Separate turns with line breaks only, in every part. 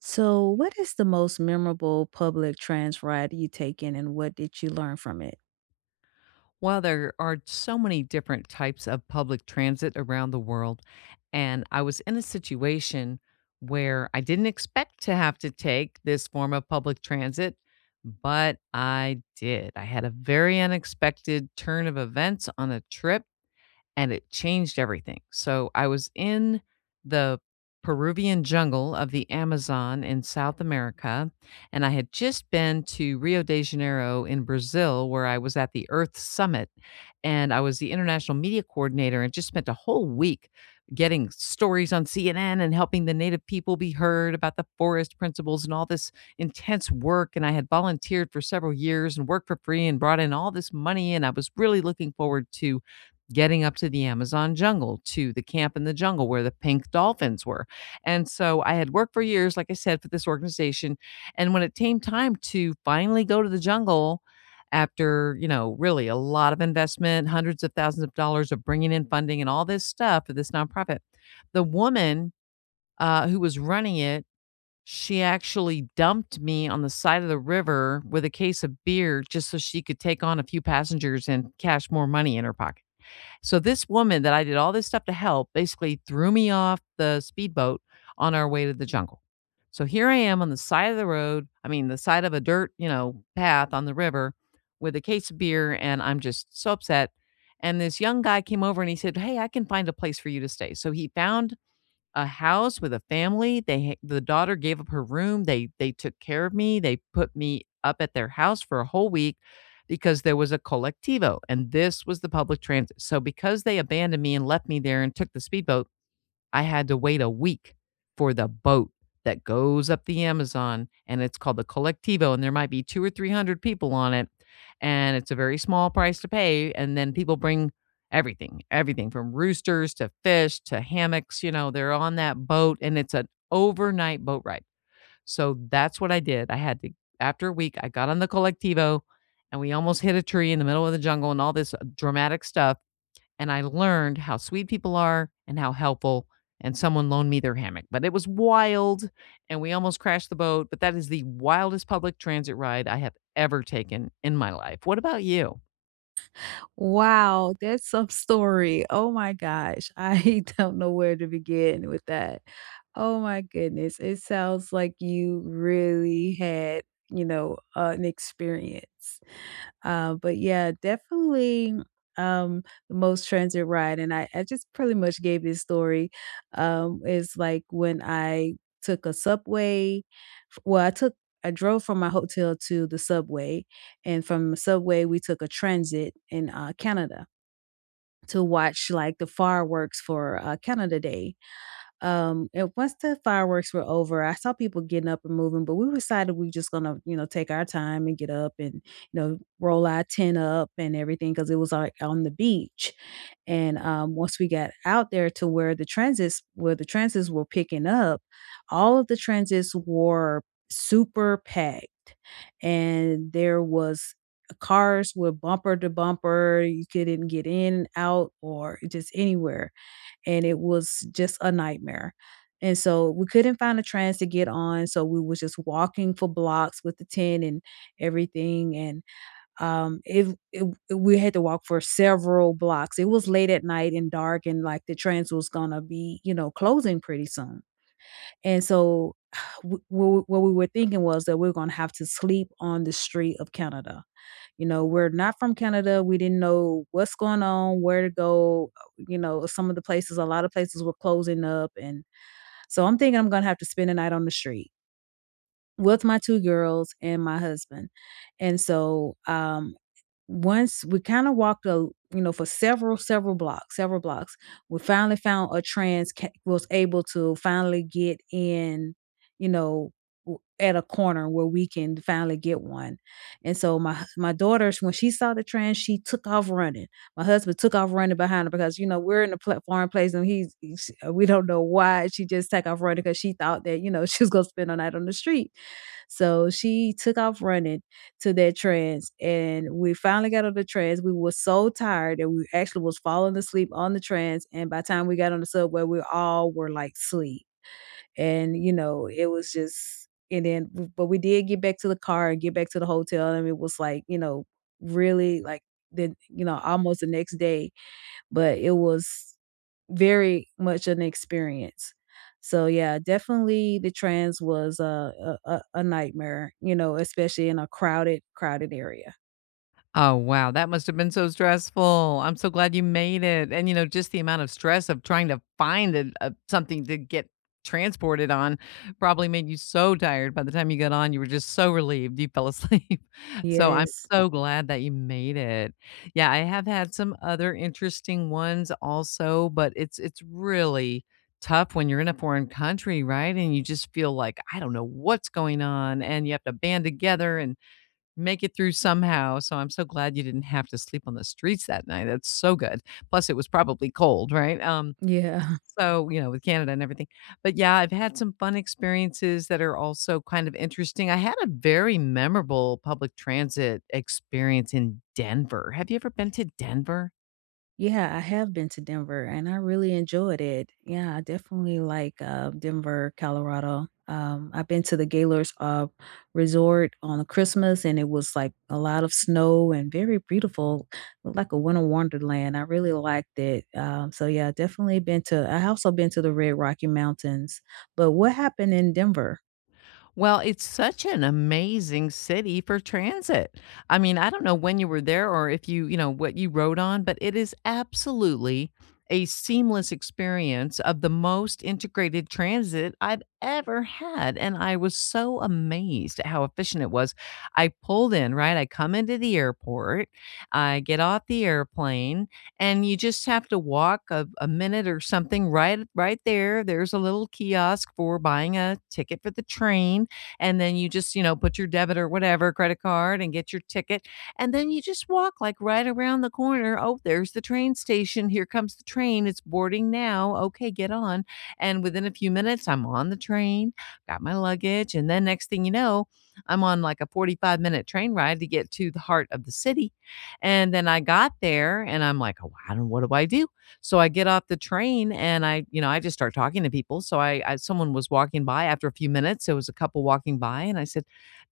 So, what is the most memorable public trans ride you taken and what did you learn from it?
Well, there are so many different types of public transit around the world, and I was in a situation where I didn't expect to have to take this form of public transit, but I did. I had a very unexpected turn of events on a trip and it changed everything. So I was in the Peruvian jungle of the Amazon in South America, and I had just been to Rio de Janeiro in Brazil, where I was at the Earth Summit, and I was the international media coordinator and just spent a whole week getting stories on CNN and helping the native people be heard about the forest principles and all this intense work. And I had volunteered for several years and worked for free and brought in all this money, and I was really looking forward to getting up to the Amazon jungle, to the camp in the jungle where the pink dolphins were. And so I had worked for years, like I said, for this organization. And when it came time to finally go to the jungle, after really a lot of investment, hundreds of thousands of dollars of bringing in funding and all this stuff for this nonprofit, the woman who was running it, she actually dumped me on the side of the river with a case of beer just so she could take on a few passengers and cash more money in her pocket. So this woman that I did all this stuff to help basically threw me off the speedboat on our way to the jungle. So here I am on the side of the road, I mean the side of a dirt path on the river with a case of beer, and I'm just so upset. And this young guy came over and he said, "Hey, I can find a place for you to stay." So he found a house with a family. The daughter gave up her room. They took care of me. They put me up at their house for a whole week because there was a colectivo, and this was the public transit. So because they abandoned me and left me there and took the speedboat, I had to wait a week for the boat that goes up the Amazon, and it's called the Colectivo, and there might be two or 300 people on it. And it's a very small price to pay. And then people bring everything, everything from roosters to fish to hammocks. You know, they're on that boat, and it's an overnight boat ride. So that's what I did. I had to, after a week, I got on the Colectivo, and we almost hit a tree in the middle of the jungle and all this dramatic stuff, and I learned how sweet people are and how helpful. And someone loaned me their hammock, but it was wild and we almost crashed the boat. But that is the wildest public transit ride I have ever taken in my life. What about you?
Wow, that's some story. Oh my gosh. I don't know where to begin with that. Oh my goodness. It sounds like you really had, you know, an experience. But yeah, definitely um the most transit ride. And I just pretty much gave this story. Is like when I took a subway. Well, I took I drove from my hotel to the subway, and from the subway we took a transit in Canada to watch like the fireworks for Canada Day, and once the fireworks were over, I saw people getting up and moving, but we decided we were just gonna, you know, take our time and get up and, you know, roll our tent up and everything because it was like on the beach. And once we got out there to where the transits were picking up, all of the transits were super packed, and there was cars were bumper to bumper. You couldn't get in, out, or just anywhere and it was just a nightmare. And so we couldn't find a trans to get on, so we was just walking for blocks with the tent and everything, and, it it we had to walk for several blocks. It was late at night and dark, and, like, the trans was gonna be, you know, closing pretty soon. And so, w w what we were thinking was that we're gonna have to sleep on the street of Canada. You know, we're not from Canada. We didn't know what's going on, where to go. You know, some of the places, a lot of places were closing up. And so I'm thinking I'm going to have to spend a night on the street with my two girls and my husband. And so once we kind of walked a you know for several blocks we finally found a was able to finally get in, you know, at a corner where we can finally get one, and so my daughters when she saw the trans she took off running. My husband took off running behind her because you know we're in a foreign place and he's we don't know why she just took off running because she thought that, you know, she was going to spend a night on the street. So she took off running to that trance and we finally got out of the trance. We were so tired that we actually was falling asleep on the trance, and by the time we got on the subway we all were like sleep. And you know it was just and then but we did get back to the car and get back to the hotel, and it was like, you know, really like the, you know, almost the next day, but it was very much an experience. So yeah, definitely the trans was a nightmare, you know, especially in a crowded area.
Oh, wow. That must have been so stressful. I'm so glad you made it. And, you know, just the amount of stress of trying to find something to get transported on probably made you so tired. By the time you got on, you were just so relieved you fell asleep. So I'm
Yes.
so glad that you made it. Yeah, I have had some other interesting ones also, but it's really tough when you're in a foreign country, right? And you just feel like I don't know what's going on, and you have to band together and make it through somehow. So I'm so glad you didn't have to sleep on the streets that night. That's so good. Plus, it was probably cold, right? Um,
Yeah.
so, you know, with Canada and everything. But, yeah, I've had some fun experiences that are also kind of interesting. I had a very memorable public transit experience in Denver. Have you ever been to Denver?
Yeah, I have been to Denver and I really enjoyed it. Yeah, I definitely like, Denver, Colorado. I've been to the Gaylord's, resort on Christmas and it was like a lot of snow and very beautiful, looked like a winter wonderland. I really liked it. So yeah, definitely been to I also been to the Red Rocky Mountains. But what happened in Denver?
Well, it's such an amazing city for transit. I mean, I don't know when you were there or if you what you rode on, but it is absolutely a seamless experience of the most integrated transit I've ever had. And I was so amazed at how efficient it was. I pulled in, right? I come into the airport, I get off the airplane, and you just have to walk a minute or something, right there. There's a little kiosk for buying a ticket for the train, and then you just put your debit or whatever credit card and get your ticket. And then you just walk like right around the corner. Oh, there's the train station. Here comes the train. It's boarding now. Okay, get on. And within a few minutes I'm on the train, got my luggage, and then next thing you know, I'm on like a 45-minute train ride to get to the heart of the city. And then I got there and I'm like, oh, I don't what do I do? So I get off the train and I just start talking to people. So I someone was walking by after a few minutes. It was a couple walking by, and I said,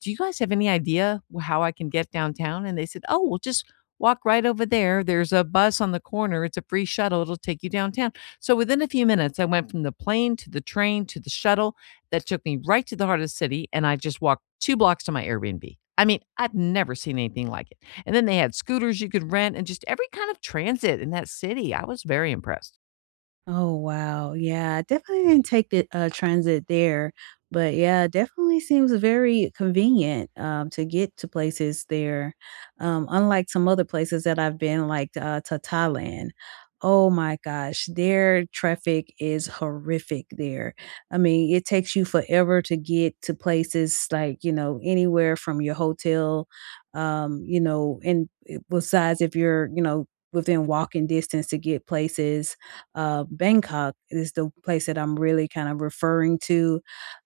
"Do you guys have any idea how I can get downtown?" And they said, "Oh, well, just, walk right over there. There's a bus on the corner. It's a free shuttle. It'll take you downtown." So within a few minutes, I went from the plane to the train to the shuttle that took me right to the heart of the city. And I just walked two blocks to my Airbnb. I mean, I've never seen anything like it. And then they had scooters you could rent and just every kind of transit in that city. I was very impressed.
Oh, wow. Yeah, I definitely didn't take the transit there, but yeah, definitely seems very convenient to get to places there. Unlike some other places that I've been, like to Thailand. Oh my gosh, their traffic is horrific there. I mean, it takes you forever to get to places like, you know, anywhere from your hotel, you know, and besides if you're, you know, within walking distance to get places. Bangkok is the place that I'm really kind of referring to.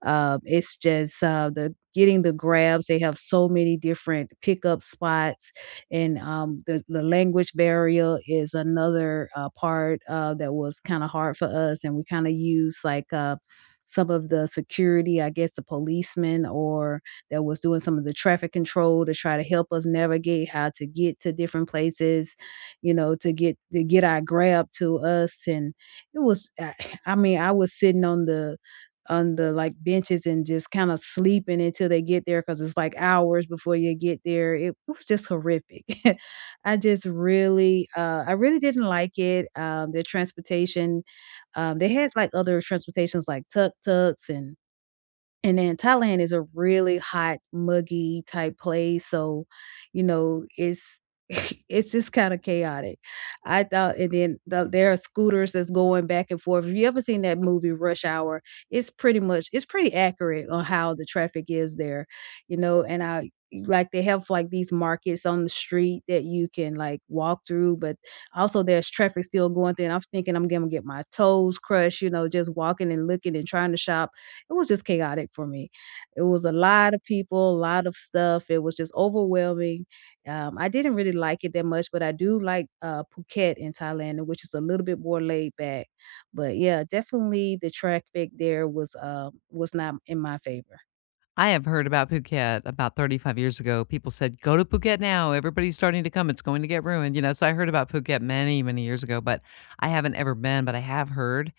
It's just the getting the grabs. They have so many different pickup spots, and the language barrier is another part that was kind of hard for us, and we kind of use like. Some of the security, I guess the policemen or that was doing some of the traffic control to try to help us navigate how to get to different places, you know, to get our grab to us, and it was, I I mean, I was sitting on the like benches and just kind of sleeping until they get there because it's like hours before you get there. It was just horrific. I just really, I really didn't like it. Their transportation, they had like other transportations like tuk tuks and then Thailand is a really hot, muggy type place, so, you know, it's it's just kinda chaotic. I thought and then there are scooters that's going back and forth. If you ever seen that movie Rush Hour, it's pretty accurate on how the traffic is there, you know, and I like, they have, like, these markets on the street that you can, like, walk through, but also there's traffic still going through, and I'm thinking I'm gonna get my toes crushed, you know, just walking and looking and trying to shop. It was just chaotic for me. It was a lot of people, a lot of stuff. It was just overwhelming. I didn't really like it that much, but I do like Phuket in Thailand, which is a little bit more laid back. But yeah, definitely the traffic there was not in my favor.
I have heard about Phuket about 35 years ago. People said, go to Phuket now. Everybody's starting to come. It's going to get ruined. You know, so I heard about Phuket many, many years ago, but I haven't ever been, but I have heard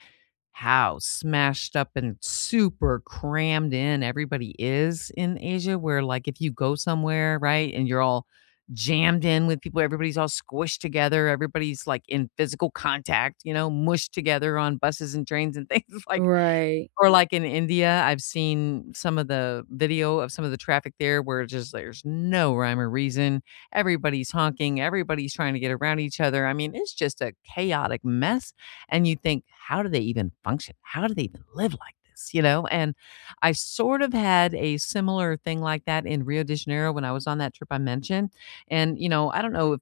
how smashed up and super crammed in everybody is in Asia, where like if you go somewhere, right, and you're all jammed in with people, everybody's all squished together, everybody's like in physical contact, you know, mushed together on buses and trains and things like,
Right.
or like in India, I've seen some of the video of some of the traffic there where it's just, there's no rhyme or reason. Everybody's honking, everybody's trying to get around each other. I mean, it's just a chaotic mess, and you think, "How do they even function? How do they even live like this?" You know? And I sort of had a similar thing like that in Rio de Janeiro when I was on that trip I mentioned. And, you know, I don't know if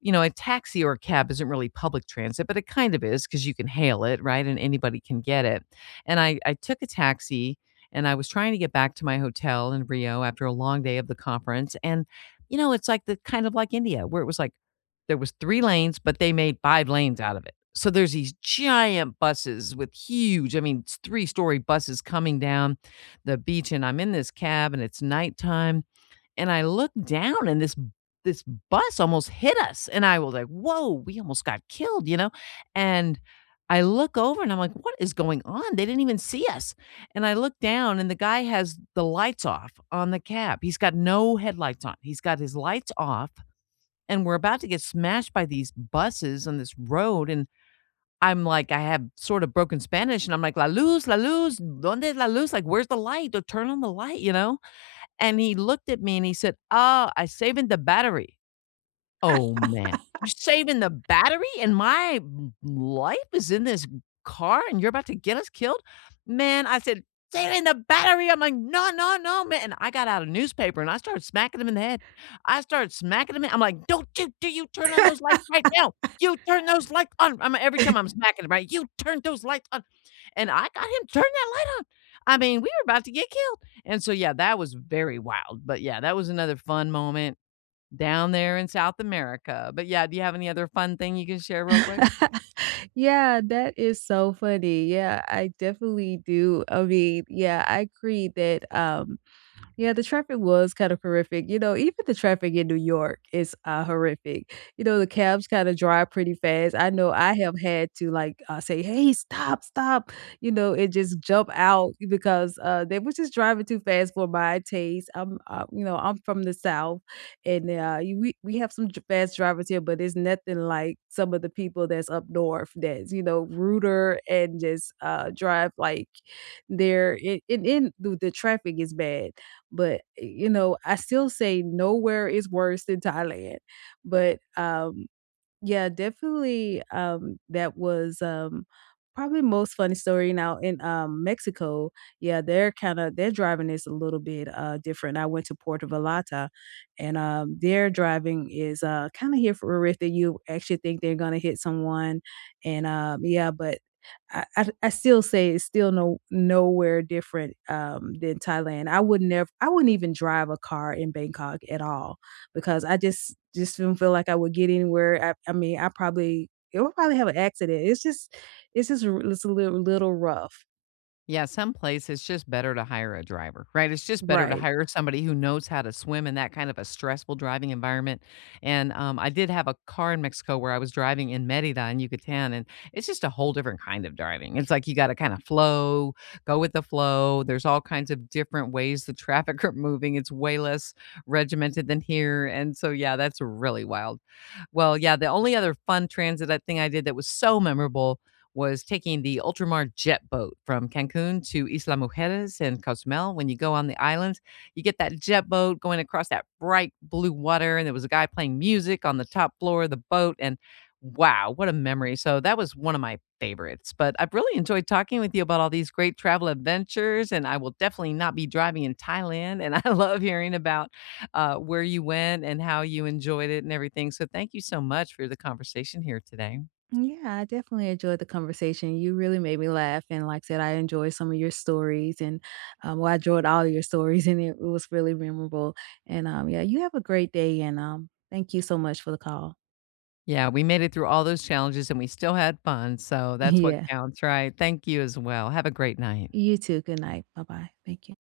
a taxi or a cab isn't really public transit, but it kind of is because you can hail it, right? And anybody can get it. And I took a taxi, and I was trying to get back to my hotel in Rio after a long day of the conference. And, you know, it's like the kind of like India where it was like there was three lanes, but they made five lanes out of it. So there's these giant buses with huge, I mean, three-story buses coming down the beach. And I'm in this cab and it's nighttime, and I looked down, and this bus almost hit us, and I was like, "Whoa, we almost got killed," you know? And I look over and I'm like, "What is going on? They didn't even see us." And I look down, and the guy has the lights off on the cab. He's got no headlights on. He's got his lights off, and we're about to get smashed by these buses on this road. And I'm like, I have sort of broken Spanish, and I'm like, la luz, donde es la luz?" Like, "Where's the light? Or turn on the light," you know? And he looked at me and he said, "Oh, I saving the battery." Oh, man. You're saving the battery and my m life is in this car, and you're about to get us killed? Man, I said, "Saving the battery." I'm like, "No, no, no, man." And I got out a newspaper and I started smacking him in the head. I started smacking him in I'm like, "Don't you do you turn on those lights right now. You turn those lights on." I'm Every time I'm smacking him, right? "You turn those lights on." And I got him to turn that light on. I mean, we were about to get killed. And so yeah, that was very wild. But yeah, that was another fun moment down there in South America. But yeah, do you have any other fun thing you can share real quick?
Yeah, that is so funny. Yeah, I definitely do. I mean, yeah, I agree that yeah, the traffic was kind of horrific. You know, even the traffic in New York is horrific. You know, the cabs kind of drive pretty fast. I know I have had to like, say, "Hey, stop, stop!" You know, it just jump out because they were just driving too fast for my taste. You know, I'm from the South, and we have some fast drivers here, but it's nothing like some of the people that's up north that's, you know, ruder and just drive like they're and the traffic is bad but, eh, you know, I still say nowhere is worse than Thailand. But, yeah, definitely, that was, probably most funny story. Now in, Mexico, yeah, they're kinda their driving is a little bit, different. I went to Puerto Vallarta, and, their driving is, kinda here for a riff that you actually think they're gonna hit someone, and, yeah, but I still say it's still no nowhere different than Thailand. I would never, I wouldn't even drive a car in Bangkok at all because I just don't feel like I would get anywhere. I mean, I probably it would probably have an accident. It's just it's just it's a little, little rough,
Yeah, someplace it's just better to hire a driver, right? It's just better to
right?
hire somebody who knows how to swim in that kind of a stressful driving environment. And, I did have a car in Mexico where I was driving in Merida in Yucatan, and it's just a whole different kind of driving. It's like you gotta kinda flow, go with the flow, there's all kinds of different ways the traffic are moving, it's way less regimented than here, and so, yeah, that's really wild. Well, yeah, the only other fun transit I thing I did that was so memorable was taking the Ultramar jet boat from Cancun to Isla Mujeres and Cozumel. When you go on the islands, you get that jet boat going across that bright blue water, and there was a guy playing music on the top floor of the boat. And wow, what a memory. So that was one of my favorites. But I've really enjoyed talking with you about all these great travel adventures, and I will definitely not be driving in Thailand. And I love hearing about where you went and how you enjoyed it and everything. So thank you so much for the conversation here today.
Yeah, I definitely enjoyed the conversation. You really made me laugh. And like I said, I enjoyed some of your stories and well, I enjoyed all your stories and it was really memorable. And yeah, you have a great day and thank you so much for the call.
Yeah, we made it through all those challenges and we still had fun, so that's what
Yeah,
counts, right? Thank you as well. Have a great night.
you too. Good night. Bye bye. Thank you.